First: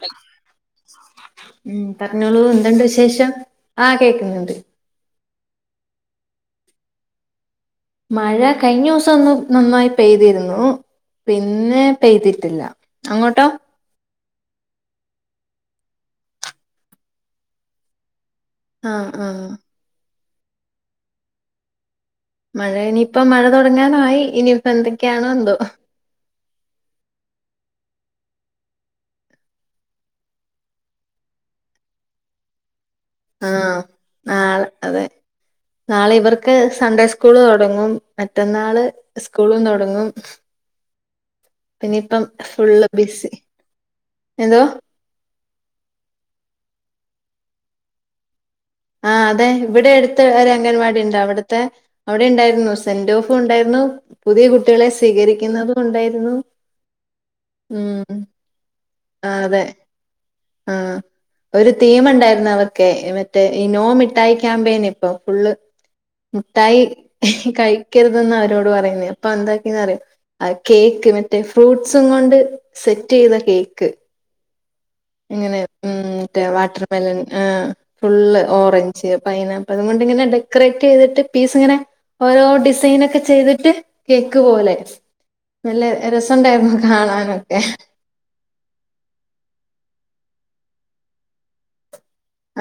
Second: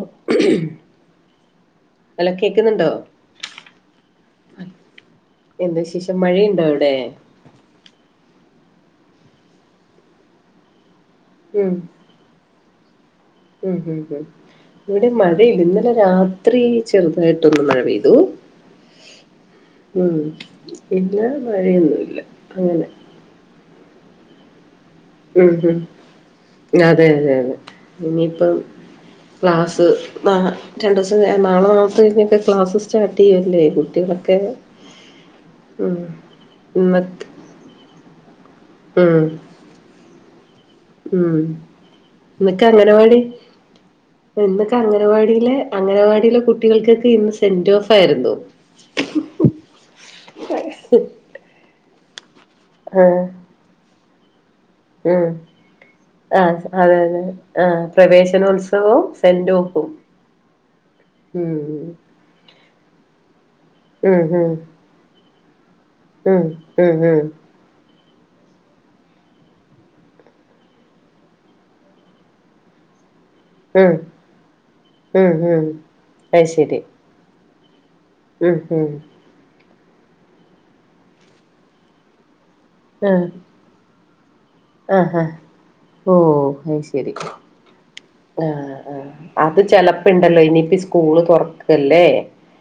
ഹൽ ഉം ഹലോ പറഞ്ഞോളൂ എന്ത്‌ണ്ട് കേക്കുന്നുണ്ടോ വിശേഷം? ആ കേക്കുന്നുണ്ട്. എന്ത്‌ വിശേഷം മഴയുണ്ടോ അവിടെ മഴ കഴിഞ്ഞ ദിവസം ഒന്ന് നന്നായി പെയ്തിരുന്നു ഉം പിന്നെ പെയ്തിട്ടില്ല അങ്ങോട്ടോ ഉം ഉം ഉം ഇവിടെ മഴയില്ല ഇന്നലെ രാത്രി ചെറുതായിട്ടൊന്ന് മഴ പെയ്തു ആ ആ ഉം പിന്നെ മഴഴൊന്നുല്ല മഴ ഇനിയിപ്പം മഴ തുട തുടങ്ങാനായി ഇനി ഉം ഉം അതെ അതെ അതെ ഇനിയിപ്പം ക്ലാസ്സ് നാ രണ്ടൂസം നാളെ നാളത്തെ കഴിഞ്ഞൊക്കെ ക്ലാസ്സ് ആ നാളെ അതെ ഉം നാളെ ഇവർക്ക് സൺഡേ ഇന്നത്തെ സ്കൂള് തുടങ്ങും മറ്റന്നാള് ഉം സ്കൂളും തൊടങ്ങും ഉം ഇന്നൊക്കെ അംഗനവാടി ബിസി എന്തോ ഇന്നൊക്കെ അംഗനവാടിയിലെ അംഗനവാടിയിലെ കുട്ടികൾക്കൊക്കെ ഇന്ന് സെന്റ് ഓഫായിരുന്നു ആ അതെ ഇവിടെ എടുത്ത് ഒരു അംഗൻവാടി ഉണ്ട് അവിടുത്തെ അവിടെ ഉണ്ടായി ന്നു ആഹ് സെന്റോഫും ഉണ്ടായിരുന്നു പുതിയ കു- കുട്ടികളെ ഉം സ്വീകരിക്കുന്നതും ഉണ്ടായിരുന്നു. ആഹ് അതെ അതെ ആഹ് ഉം പ്രവേശനോത്സവവും ആ സെന്റ് അതെ ഓഫും ആ ഉം ഒരു തീം ഉണ്ടായിരുന്നു അവ കേെ എ [unintelligible] ഈ നോ ഉം മിഠായി ഉം ക്യാമ്പയിൻ ഇപ്പൊ ഫുള്ള് ഉം മിട്ടായി ഉം ഉം ഹി കഴി- ക്കരുതെന്ന അവരോട് പറയുന്നെ അപ്പൊ എന്താക്കിന്ന് അറിയോ കേക്ക് മറ്റേ ഫ്രൂട്ട്സും കൊണ്ട് സെറ്റ് ചെയ്ത കേക്ക് ഉം ഉം ഇങ്ങനെ ഉം മറ്റേ അത് ശരി വാട്ടർമെലൺ ആഹ് ഫുള്ള് ഉം ഉം ഓറഞ്ച് പൈനാ- അതുകൊണ്ട് ഇങ്ങനെ ഡെക്കറേറ്റ് ചെയ്തിട്ട് പീസ് ഇങ്ങനെ ഓരോ ഡിസൈനോക്കെ ആഹ് ചെയ്തിട്ട് [unintelligible] [unintelligible] പോലെ ആഹ് ആഹ് നല്ല ഓഹ് രസംണ്ടായിരുന്നു അത് ശരി കാണാനൊക്കെ ആഹ് ആ അത് ചെലപ്പുണ്ടല്ലോ ഇനിയിപ്പ സ്കൂള് തുറക്കല്ലേ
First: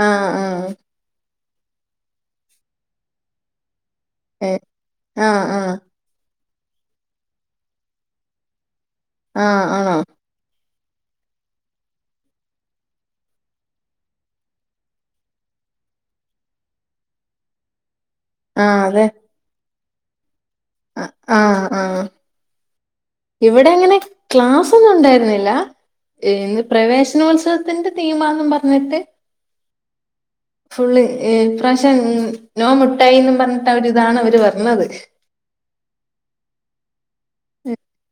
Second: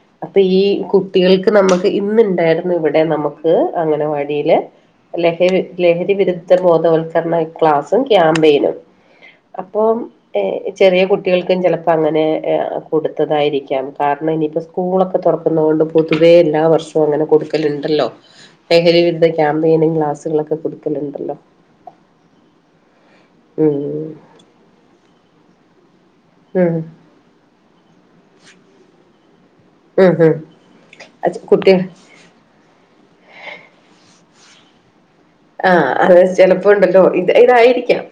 ആഹ് അപ്പൊ ഈ ആഹ് കുട്ടികൾക്ക് നമുക്ക് ഇന്നുണ്ടായിരുന്നു ഇവിടെ നമുക്ക് അംഗനവാടിയില് ഏഹ് ആഹ് ലഹരി ആഹ് ലഹരി വിരുദ്ധ ഇത്തർബോധവൽക്കരണ ക്ലാസും ക്യാമ്പയിനും ആഹ് അപ്പം ആഹ് ഏഹ് ചെറിയ കുട്ടികൾക്കും ചിലപ്പോം അങ്ങനെ കൊടുത്തതായിരിക്കാം കാരണം ഇനിയിപ്പോൾ സ്കൂളൊക്കെ തുറക്കുന്ന കൊണ്ട് പൊതുവേ എല്ലാ വർഷവും അങ്ങനെ കൊടുക്കലുണ്ടല്ലോ ആഹ് അതെ ലഹരിവിരുദ്ധ ക്യാമ്പയിന് ക്ലാസ്സുകൾ കൊടുക്കലുണ്ടല്ലോ ആഹ് ആഹ് ഇവിടെ ഉം അങ്ങനെ ക്ലാസൊന്നും ഉണ്ടായിരുന്നില്ല ഇന്ന് ഉം പ്രവേശനോത്സവത്തിന്റെ തീമാന്നും പറഞ്ഞിട്ട് ഉം ഉം ഫു ളി എ കുട്ടിക [unintelligible] മുട്ടായിന്ന് പറഞ്ഞിട്ട് അവരിതാണ് അവര് വരണത് ആ അത് ചെലപ്പോണ്ടല്ലോ ഇത് ഇതായിരിക്കാം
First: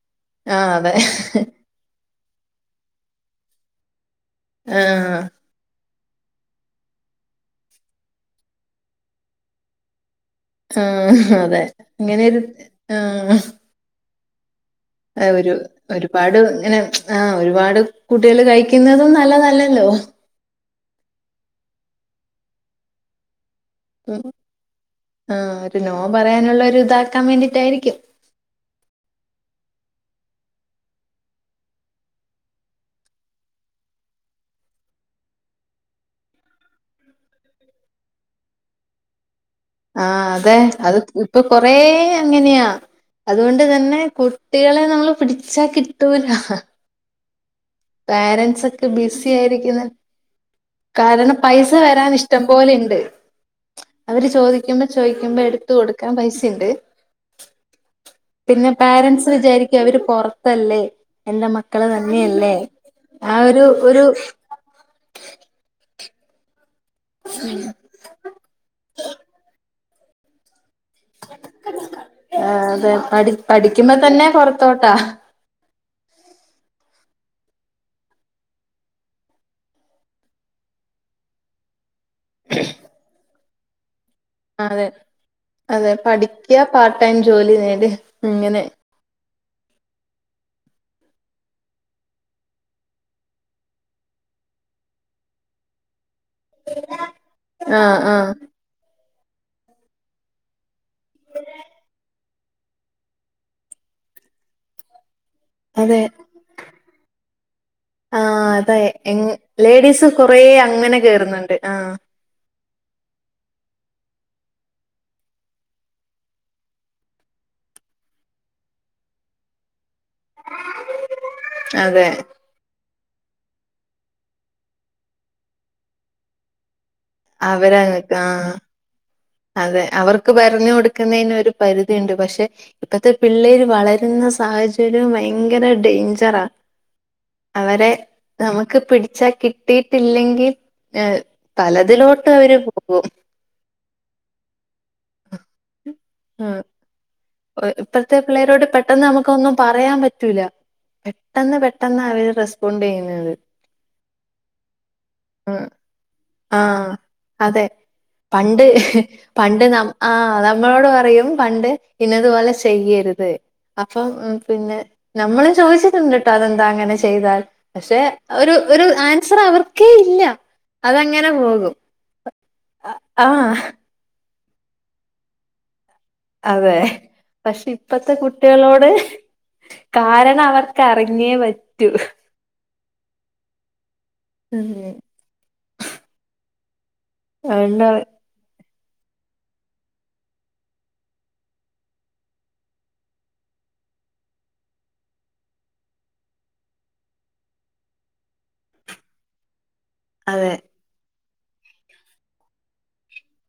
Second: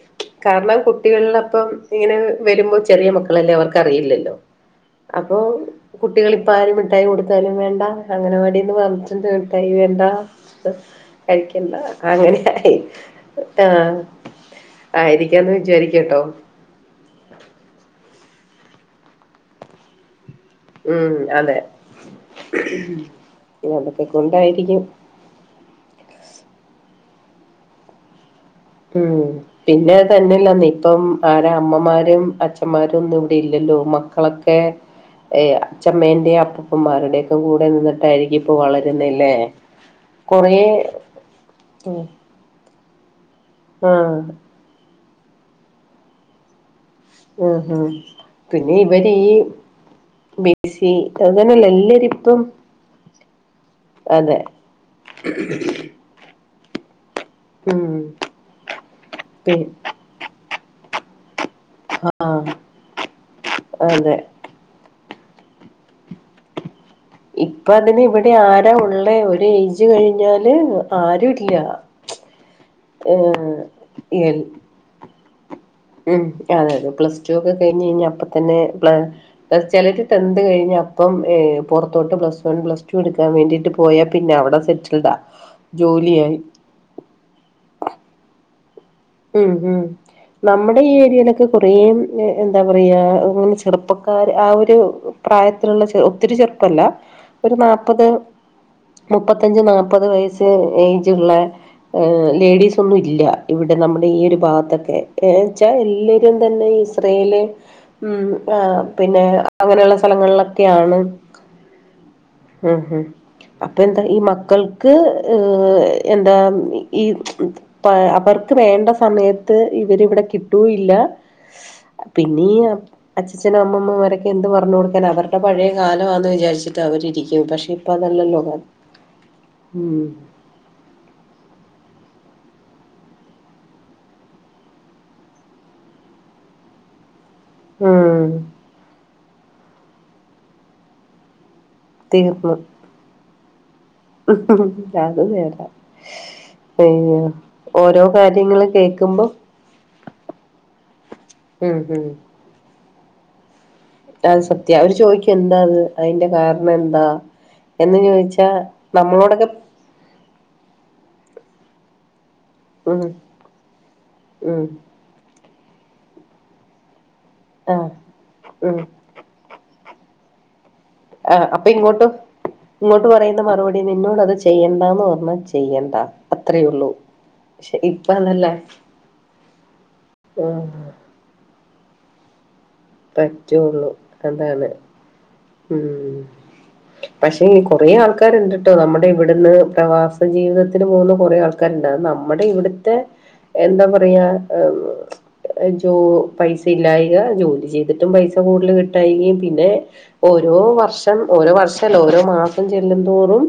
ആഹ് കാരണം അതെ കുട്ടികളിലപ്പം ഇങ്ങനെ വരുമ്പോൾ ചെറിയ മക്കളല്ലേ അവർക്ക് അറിയില്ലല്ലോ ആഹ് അപ്പൊ കുട്ടികള് ഇപ്പ ആരും മിഠായി കൊടുത്താലും വേണ്ട അങ്ങനവാടിന്ന് പറഞ്ഞിടുണ്ട് മിഠായി വേണ്ട ആ അതെ കഴിക്കണ്ട ഇങ്ങനെരു അങ്ങനെയായി ആ അ ഒരു ഒരുപാട് ഇങ്ങനെ ആ ഒരുപാട് കുട്ടികള് കഴിക്കുന്നതും നല്ല തല്ലല്ലോ ഉം അതെ അതൊക്കെ ഉം കൊണ്ടായിരിക്കും ആ ഒരു നോ പറയാനുള്ള ഇത് ആ കമന്റ്റിടായിരിക്കും ഉം പിന്നെ തന്നെയല്ല ഇപ്പം ആര അമ്മമാരും അച്ഛന്മാരും ഒന്നും ഇവിടെ ഇല്ലല്ലോ മക്കളൊക്കെ അച്ഛമ്മേന്റെയും അപ്പപ്പമാരുടെൊക്കെ കൂടെ നിന്നിട്ടായിരിക്കും ഇപ്പൊ വളരുന്നില്ലേ ആ അതെ അത് ഇപ്പൊ കൊറ അങ്ങനെയാ അതുകൊണ്ട് തന്നെ ആഹ് കുട്ടികളെ നമ്മള് പിടിച്ചാ കിട്ടൂല ആഹ് പാരെന്റ്സ് പിന്നെ ഒക്കെ ഇവര് ബിസി ഈ ആയിരിക്കുന്ന ബിസി കാരണം അങ്ങനെയല്ല പൈസ എല്ലാരും വെരാൻ ഇപ്പം ഇഷ്ടം പോലെ ഇണ്ട് അവര് അതെ ചോദിക്കുമ്പോ ചോയിക്കുമ്പോ എട്ത്ത് കൊട്ക്കാൻ പൈസ ഇണ്ട് ഉം പിന്നെ പേരെൻസ് പി വിചാരിക്കും അവര് പൊറത്ത് അല്ലെ? എന്റെ മക്കൾ തന്നെ ആഹ് അല്ലെ? ആ ഒരു ഒരു അതെ ഇപ്പ അതിന് ഇവിടെ ആരാ ഉള്ളെ ഒര് എയ് ജ് കഴിഞ്ഞാൽ ആഹ് അതെ പഠി ഏഹ് പഠിക്കുമ്പോ തെന്നെ എൽ പൊർത്തോട്ടാ ഉം അതെ അതെ പ്ലസ് ടു ഒക്കെ കഴിഞ്ഞ് കഴിഞ്ഞാ അപ്പ തെന്നെ പ്ല പെലെരൊക്കെ ടെൻത്ത് കഴഞ്ഞാ അപ്പം പൊർ തൊട്ട് പ്ലസ് വൺ പ്ലസ് ടു എട്ക്കാൻ വേണ്ടി പോയ അതെ അതെ പഠിക്കാ പാർട്ട് ടൈം ജോലി നേടി ഇങ്ങനെ ഉം ഉം നമ്മുടെ ഈ ഏരിയയിലൊക്കെ കുറേം എന്താ പറയാ ഇങ്ങനെ ചെറുപ്പക്കാർ ആ ഒര് പ്രായത്തിലുള്ള ചെറു ഒത്തിരി ചെറുപ്പ അല്ല ഒരു ആഹ് നാപ്പെത് ആഹ് മുപ്പത്തഞ്ച് നാല്പ്പത് വയസ്സ് ഏജു ഉള്ള ലേഡീസ് ഒന്നും ഇല്ല ഇവിടെ നമ്മുടെ ഈ ഒരു ഭാഗത്തൊക്കെ ഏച്ചാ അതെ എല്ലരും തന്നെ ഇസ്രയേല് ഉം ആഹ് ആ അതെ പിന്നെ എങ് അങ്ങനെയുള്ള ലേഡീസ് കൊറേ അങ്ങനെ സ്ഥലങ്ങളിലൊക്കെയാണ് കേറുന്നുണ്ട് ആഹ് ഉം ഉം അപ്പൊ എന്താണ് ഈ മക്കൾക്ക് ഏ എന്താ ഈ പ്പ് അവർക്ക് വേണ്ട സമയെത്ത് ഇവെര് ഇവ്ടെ കിട്ടുയില്ല അതെ പിന്നി ഈ അച്ചച്ഛനും അമ്മമ്മും ഇവരൊക്കെ എന്ത് പറഞ് കൊട്ക്കെലാ അവെര്ടെ പഴയ കാലവാന്ന് വിചാരിട്ട് അവെര് ഇ പക്ഷെ ഇപ്പ അവരങ്ങക്ക് അതല്ല ലോക ആഹ് അതെ അവർക്ക് പറരഞ്ഞു കൊടുക്കുന്നതിന് ഒരു പരിധി ഉണ്ട് പക്ഷെ ഇപ്പത്തെ പിള്ളേര് വളരുന്ന സാഹചര്യം ഭയങ്കര ഡേയ്ഞ്ചറ അവരെ ഉം നമുക്ക് പിടിച്ച കിട്ടിയിട്ടില്ലെങ്കിൽ പലതിലോട്ട് തീർന്നു അവര് പോകും അത് നേര ആ ഓരോ ഇപ്പത്തെ കാര്യങ്ങള് പിള്ളേരോട് പെട്ടെന്ന് കേക്കുമ്പോ നമുക്കൊന്നും പറയാൻ പറ്റൂല പെട്ടെന്ന് ഉം പെട്ടെന്ന് ഉം അവര് റെസ്പോണ്ട് ചെയ്യും അതേ അത് സത്യ ഒരു ചോദിക്ക എന്താ അത് അതിന്റെ കാരണം ആഹ് എന്താ അതെ എന്ന് ചോദിച്ചാ പണ്ട് നമ്മളോടൊക്കെ പണ്ട് നം ആ നമ്മളോട് പറയും പണ്ട് പിന്നെഇന്നതുപോലെ ഉം ചെയ്യരുത് അപ്പ ഉം പിന്നെ നമ്മള് ചോദിച്ചിട്ടുട്ടോ അതന്ത അങ്ങനെ ചെ ചെയ്താൽ ആഹ് പക്ഷെ ഒരു ഉം ഒരു ആൻസർ അവർ ഒക്കെ ഇല്ല അതങ്ങനെ ആ അപ്പൊ പോകും ഇങ്ങോട്ട് അ- ഇങ്ങോട്ട് ആ പറയുന്ന മറുപടി നിന്നോട് അത് ചെ ചെയ്യേണ്ടാന്ന് പറഞ്ഞാൽ ചെയ്യണ്ട അത്രേ അതെ ഉള്ളൂ പക്ഷെ ഇപ്പ ഇപ്പത്തെ അതല്ല കുട്ടികളോട് കാരണം ആഹ് അവർക്ക് അറിഞ്ഞേ പറ്റൂ പറ്റുള്ളൂ അതാണ് ഉം ഉം പക്ഷേ കൊറ അതുകൊണ്ട് ആൾക്കാരുണ്ട് നമ്മുടെ ഇവിടുന്ന് പ്രവാസ ജീവിതത്തിന് പോകുന്ന കൊറെേ ആൾക്കാരുണ്ടാവ നമ്മുടെ ഇവിടുത്തെ എന്താ പറയാ ജോ പൈസ ഇല്ലായക ജോലി ചെയ്തിട്ടും പൈസ കൂടുതൽ കിട്ടായികയും പിന്നെ അതെ ഓരോ വർഷം ഓരോ വർഷല്ല ഓരോ മാസം ചെല്ലുംതോറും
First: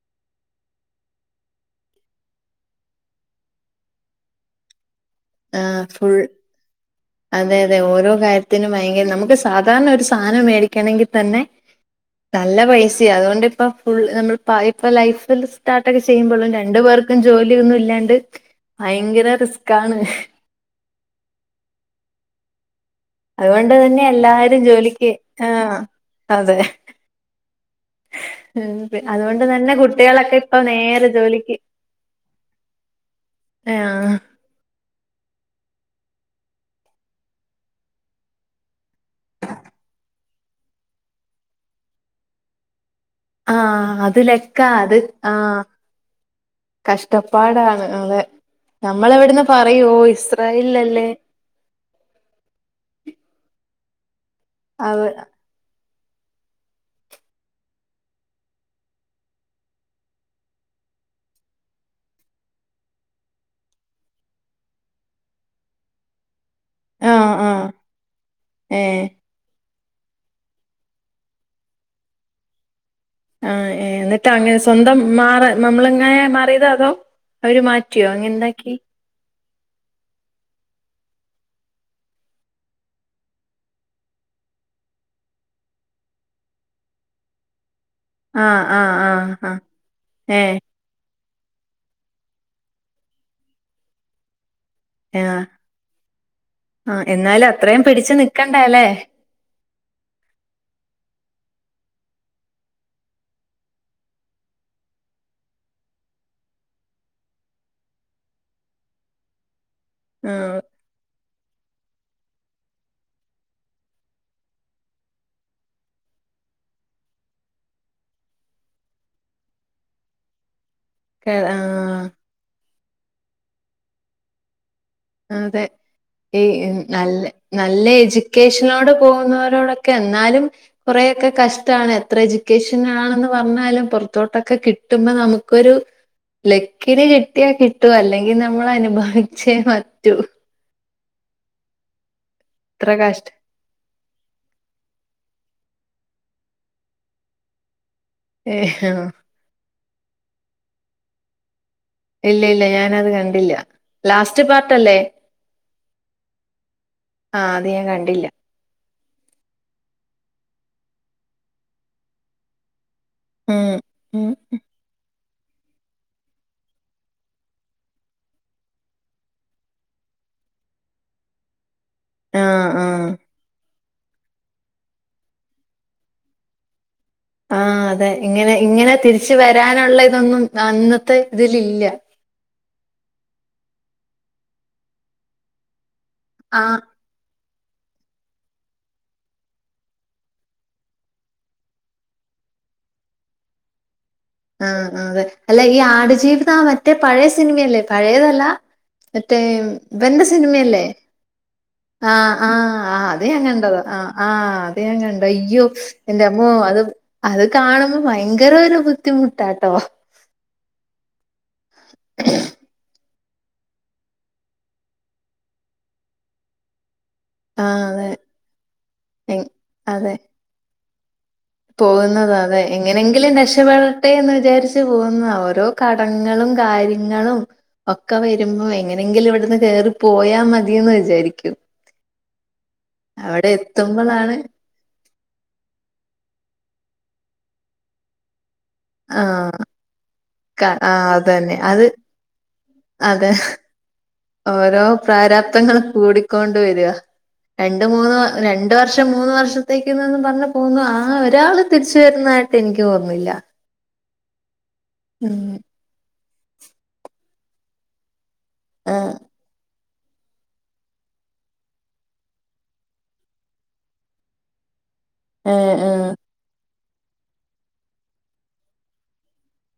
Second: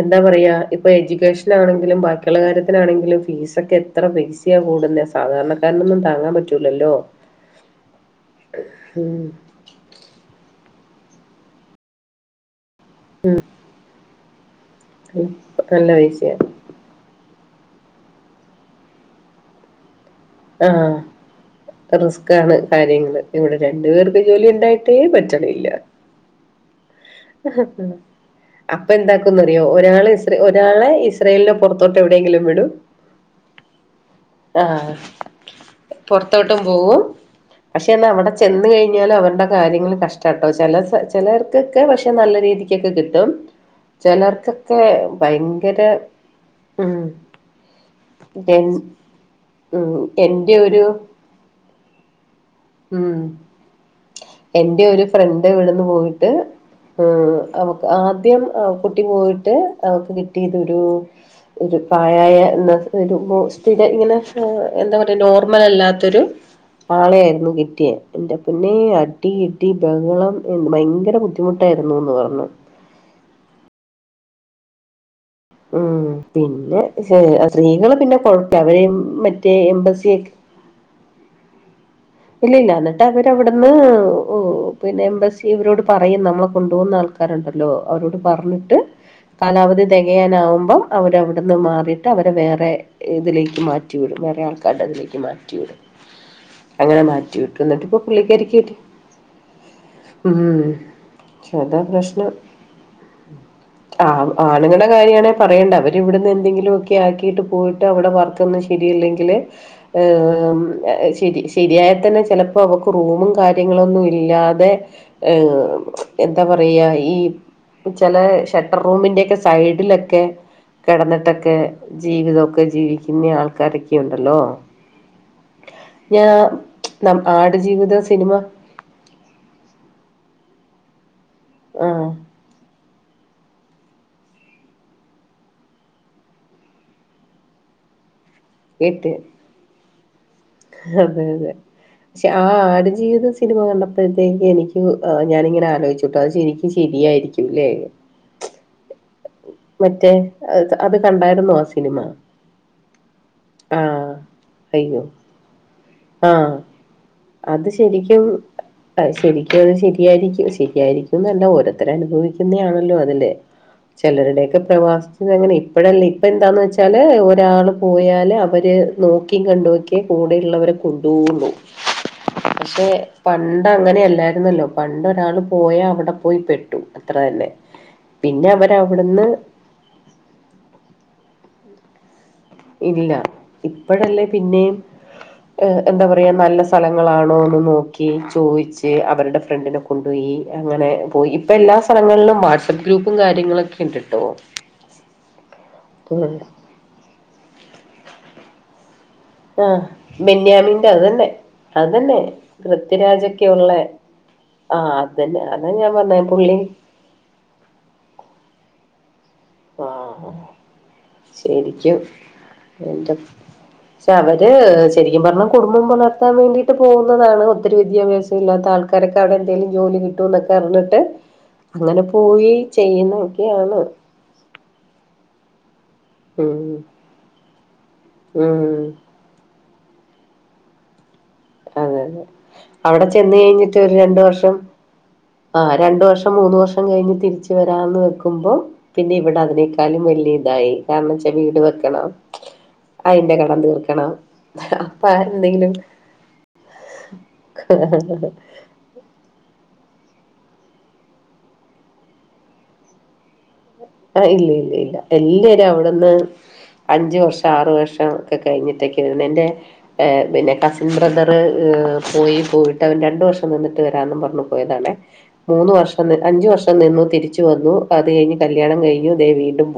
എന്താ പറയാ ഇപ്പൊ എഡ്യൂക്കേഷൻ ആണെങ്കിലും ബാക്കിയുള്ള കാര്യത്തിനാണെങ്കിലും ഫീസ ഒക്കെ എത്ര പൈസയാ കൂടുന്നത് ആ ഫുൾ അതെ അതെ ഓരോ കാര്യത്തിനും ഭയങ്കര ഉം നമുക്ക് സാധാരണ ഒരു സാധനം മേടി ങ്കിൽ തന്നെ നല്ല പൈ സ അതുകൊണ്ട് ഇപ്പം ഫുൾ നമ്മൾ ഇപ്പ ആ ലൈഫിൽ നല്ല സ്റ്റാർട്ടൊക്കെ പൈസയാ ചെയ്യുമ്പോഴും രണ്ടു പേർക്കും ജോലിയൊന്നും ഇല്ലാണ്ട് ഭയങ്കര റിസ്ക്കാണ് ആഹ് റിസ്കാണ് കാര്യങ്ങള് ഇവിടെ അതുകൊണ്ട് രണ്ടു തന്നെ പേർക്ക് ജോലി എല്ലാരും ഉണ്ടായിട്ടേ ജോലിക്ക് പറ്റ്ണില്ല ആഹ് അതെ അപ്പൊ അതുകൊണ്ട് എന്താക്കുന്നറിയോ തന്നെ ഒരാള് ഇസ്ര കുട്ടികളൊക്കെ ഇപ്പൊ ഒരാളെ നേരെ ഇസ്രയേലിന്റെ ജോലിക്ക് പുറത്തോട്ട് എവിടെയെങ്കിലും വിടും ആഹ് ആ പൊറത്തോട്ടും പോവും പഷേ എന്നാ അവിടെ ചെന്ന് കഴിഞ്ഞാല് അവരുടെ കാര്യങ്ങള് കഷ്ട്ടാട്ടോ ചില ചിലർക്ക് ക്ക പക്ഷെ നല്ല രീതിക്കൊക്കെ കിട്ടും ആഹ് അത് ലെക്കാ ചിലർക്കൊക്കെ അത് ആ ഭയങ്കര ഉം കഷ്ടപ്പാടാണ് അതെ എൻ നമ്മൾ ഇവിട് ന്ന് പറയും ഉം എന്റെ ഒരു ഇസ്രയേലല്ലേ ഉം എന്റെ ഒരു ഫ്രണ്ട് ഇവിടുന്ന് പോയി ത് ആ അവക് ആദ്യം ആ കുട്ടി പോയിട്ട് അവക്ക് കിട്ടിയതൊരൂ ഒരു പ്രായായ നസ് ഒരു ബോ സ്ഥിര ഇങ്ങനെ ഏ എന്താ പറയാ നോർമലല്ലാത്തൊരു ആളെ ആഹ് ആയിരുന്നു ആഹ് കിട്ടിയെ എന്റെ പൊന്നേ ഏഹ് അടീം ഈ ബഹളം എന് ഭയങ്കര ബുദ്ധി ബുദ്ധിമുട്ടായിരുന്നുന്ന് പറഞ്ഞു ആ ഏ എന്ന്ട്ട് അങ്ങനെ സ്വന്തം മാറ ഉം നമ്മളങ്ങനെ മാറിയതോ പിന്നെ അതോ ചെ അവര് സ്ത്രീകള് മാറ്റിയോ പിന്നെ അങ്ങനെ കൊഴപ്പ എന്താക്കി അവരെ മറ്റേ റ്റേ എമ്പസി ക് ഇല്ല ഇല്ല എന്നിട്ട് അവരവിടുന്ന് ഒ പിന്നെ എമ്പസി അവരോട് പറയും നമ്മളെ കൊണ്ടുപോകുന്ന ആൾക്കാരുണ്ടല്ലോ അവരോട് ആഹ് പറഞ്ഞിട്ട് ആഹ് ആഹ് ആഹ് കാലാവധി ഏഹ് തികയാനാവുമ്പോ അവരവിട് ന്ന് മാറിയിട്ട് അവരെ വേറെ ഇതിലേക്ക് മാറ്റിവിടും വേറെ ആൾക്കാരെ കണ്ടതിലേക്ക് ആഹ് മാറ്റി വിടും അങ്ങനെ ആഹ് മാറ്റി എന്നാലും വിട്ടു അത്രയും ഇന്നിട്ട് ഇപ്പൊ പിടിച്ചു പുള്ളിക്കാരിക്കിട്ടി നിക്കണ്ടേല്ലേ അതാ പ്രശ്നം. ആ ആണുങ്ങളുടെ കാര്യണേ പറയണ്ട അവര് ഇവിടുന്നെന്തെങ്കിലൊക്കെ ആക്കീട്ട് പോയിട്ട് അവിടെ വർക്കൊന്നും ശരിയല്ലെങ്കില് ആ ആഹ് എ ശരി ശ ശരിയായതന്നെ ചിലപ്പോ അവക്ക് റൂമും കാര്യങ്ങളൊന്നും ഇല്ലാതെ ഏ എന്താ പറയാ ഈ ചെല ഷട്ടർ റൂമിന്റെക്കെ സൈഡിലൊക്കെ കേ കെടന്ന്ട്ടൊക്കെ ആഹ് ജീവിതൊക്കെ ജീവി ഇനി ആൾക്കാരൊക്കെ ഉണ്ടല്ലോ? അതെ ഞാൻ ഈ നല്ല നം- നല്ല ആടുജീവിതം സിനിമ എജ്യൂക്കേഷനോടെ പോകുന്നവരോടൊക്കെ എന്നാലും കൊറെയൊക്കെ കഷ്ട്ടാണ് ആഹ് എത്ര എജുക്കേഷനാണെ ന്ന് വന്നാലും പുറത്തോട്ടൊക്കെ കിട്ടുമ്പോ നമുക്കൊരു ലക്കിന് കിട്ടിയാ കിട്ടും അല്ലെ [unintelligible] കേട്ട് നമ്മളനുഭവിച്ചേ മതി റ്റൂ അതെ അതെ പക്ഷെ ആ ഇത്ര കഷ്ട ആടുജീവിത സിനിമ കണ്ടപ്പോഴത്തേക്ക് എനിക്ക് ഞാനിങ്ങനെ ആലോ ചിട്ട അത് ശരിക്കും ശരിയായിരിക്കുംല്ലേ ഏ മറ്റേ അത് കണ്ടായിരുന്നു ആ സിനിമ ഇല്ല ഇല്ല ഞാനത് കണ്ടില്ല ലാസ്റ്റ് പാർട്ടല്ലേ ആ ആഹ് അത് ഞാൻ ശരിക്കും കണ്ടില്ല അ ശരിക്കും അത് ശരിയായിരിക്കും ശരിയായിരിക്കും ന്നല്ല ഓരോത്തര് അനുഭവിക്കുന്നെ ആണല്ലോ അ ഉം ഉം ചിലരുടെയൊക്കെ പ്രവാസം. പിന്ന അങ്ങനെ ഇപ്പഴല്ലേ ഇപ്പ എന്താന്ന് വെച്ചാല് ഒരാള് പോയാല് അവര് നോക്കിം കണ്ടും ഒക്കെ കൂടെയ്ള്ളവരെ കൊണ്ടോവോള്ളൂ ആഹ് പക്ഷെ ആഹ് പണ്ടങ്ങനെയൽ യിരുന്നല്ലോ പണ്ട ഒരാള് പോയാ അവിടെ പോയി പെട്ടു അത്ര തന്നെ ആ അതെ പിന്നെ ഇങ്ങനെ ഇങ്ങനെ അവരവിടുന്ന് തിരിച്ച് വരാനുള്ള ഇതൊന്നും അന്നത്തെ ഇതി ലില്ല ഇല്ല ഇപ്പഴല്ലേ പിന്നെയും ഏ എന്താ പറയാ നല്ല ആഹ് സ്ഥലങ്ങളാണോന്നും നോക്കി ചോയ്ച്ച് അവര്ടെ ഫ്രണ്ടിന്റെ പ്പം പോയി അങ്ങനെ പോയി ഇപ്പ എല്ലാ സ്ഥലങ്ങളിലും വാട്സആപ്പ് ഗ്രൂപ്പും കാര്യങ്ങളൊക്കെ ഇണ്ട് ആ അതെ അല്ല ഈ ആ ആട്ജീവിത ആ മറ്റേ പയേ സിനിമയല്ലേ പഴയതല്ല മറ്റേ ആ ഇവന്റെ സിനിമയല്ലേ ബെന്യാമിന്റെ അതന്നെ ആ അതന്നെ ആ ആ അത് ഞാൻ പൃഥ്വിരാജൊക്കെ ഉള്ള കണ്ടതാ ആ ആ അത ആ ഞാൻ കണ്ട അതന്നെ അയ്യോ അതാ ഞാൻ പറഞ്ഞ എന്റെ അമ്മോ പുള്ളി അത് അത് കാണുമ്പോ ഭയങ്കരരു [inaudible] ആ ശരി ക്കും പക്ഷെ അവര് ശരിക്കും പറഞ്ഞ കുടുംബം പുലർത്താൻ വേണ്ടീട്ട് പോ ന്നതാണ് ഒത്തിരി ആഹ് അതെ വിദ്യഭ്യാസം ഇല്ലാത്ത ആൾക്കാരൊക്കെ അവിടെ എന്തേങ്കി ജോലി കിട്ടോന് ട്ട പോകുന്നത അതെ എങ്ങനെയെങ്കിലും രക്ഷപെടട്ടെ എന്ന് വിചാരി ച്ച് പോകുന്ന ഓരോ കടങ്ങളും ഉം കാര്യങ്ങളും ഒക്കെ ഉം വരുമ്പോ എങ്ങനെങ്കിലും ഇവിട്ന്ന് കേറി പോയാ മതിയെന്ന് വിചാരി അതെ അതെ അവിട ചെന്ന് അവിടെ കഴിഞ്ഞിട്ട് ഒര് രണ്ട് എത്തുമ്പളാണ് വർഷം ആഹ് രണ്ട് വർഷം മൂന്ന് വർഷം കഴിഞ്ഞ് തിരി ച്ച് വെരാന്ന് വെക്കുമ്പോ പിന്നെ ഇവിട ആഹ് അതിനേക്കാലും വല്യ ക ഇതായി ആഹ് കാരണംച്ചാ അതന്നെ വീട് അത് വെക്കണം അതെ അതിന്റെ കടം തീർക്കണം ഓരോ അപ്പൊ എന്തെങ്കിലും പ്രാരാപ്തങ്ങളും കൂടിക്കൊ ണ്ട് വെര്യാ രണ്ട് മൂന്ന് വ രണ്ട് വർഷം മൂന്ന് വർഷത്തേ തീർന്നെന്നും പറഞ്ഞ് പോന്നു ആ ഒരാള് തിരിച്ചു വരുന്നായിട്ട് എനിക്ക് തോന്ന്ന്നില്ല ആ ഇല്ല ഇല്ല ഇല്ല എല്ലരും അവ്ട്ന്ന് അഞ്ച് വർഷ ആറ് വർഷം ക്കെ കഴിഞ്ഞിട്ടെക്കെ ആഹ് വരുന്നെ എന്റെ ഏഹ് പിന്നെ കസിൻ ബ്രദറ് പോയി പോയിട്ട് അവൻ രണ്ട് വർഷം നിന്നിട്ട് വരാന്നും പറഞ്ഞ് പോയതാണെ മൂന്ന് ഏഹ് ഏഹ് വർഷംന്ന് അഞ്ച് വർഷ ട നിന്നു തിരിച്ചു വന്നു അത് കഴിഞ്ഞിട്ട് കല്യാണം കയിഞ്ഞു ദേ വീണ്ടും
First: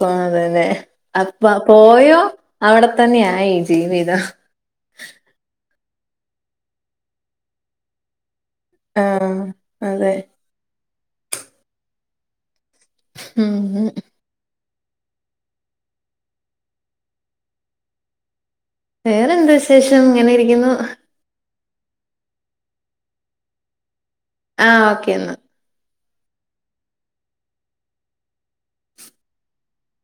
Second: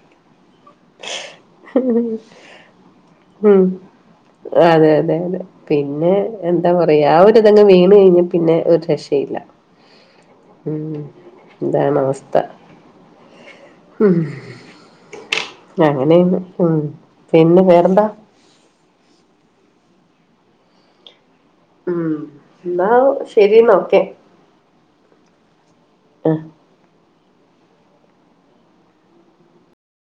പാ അതെ അതെ അപ്പ പോയോ അവടത്തന്നെയായി ഉം ജീവിതം അതെ അതെ അതെ പിന്നെ എന്താ പറയ്യാ ആ ഒരിതങ്ങ് വീണ് കഴിഞ്ഞ പിന്നെ ഒരു രക്ഷയില്ല ആഹ് അതെ ഉം ഇതാണവസ്ഥ ഉം അങ്ങനേണ് ഉം പിന്നെ വേറെന്താ വേറെന്ത് വിശേഷം ഇങ്ങനെ ഇരിക്ന്നു ഉം ന്നാ ശെരിന്നാ ഓക്കേ ആഹ് ഓക്കേ എന്നാ അഹ്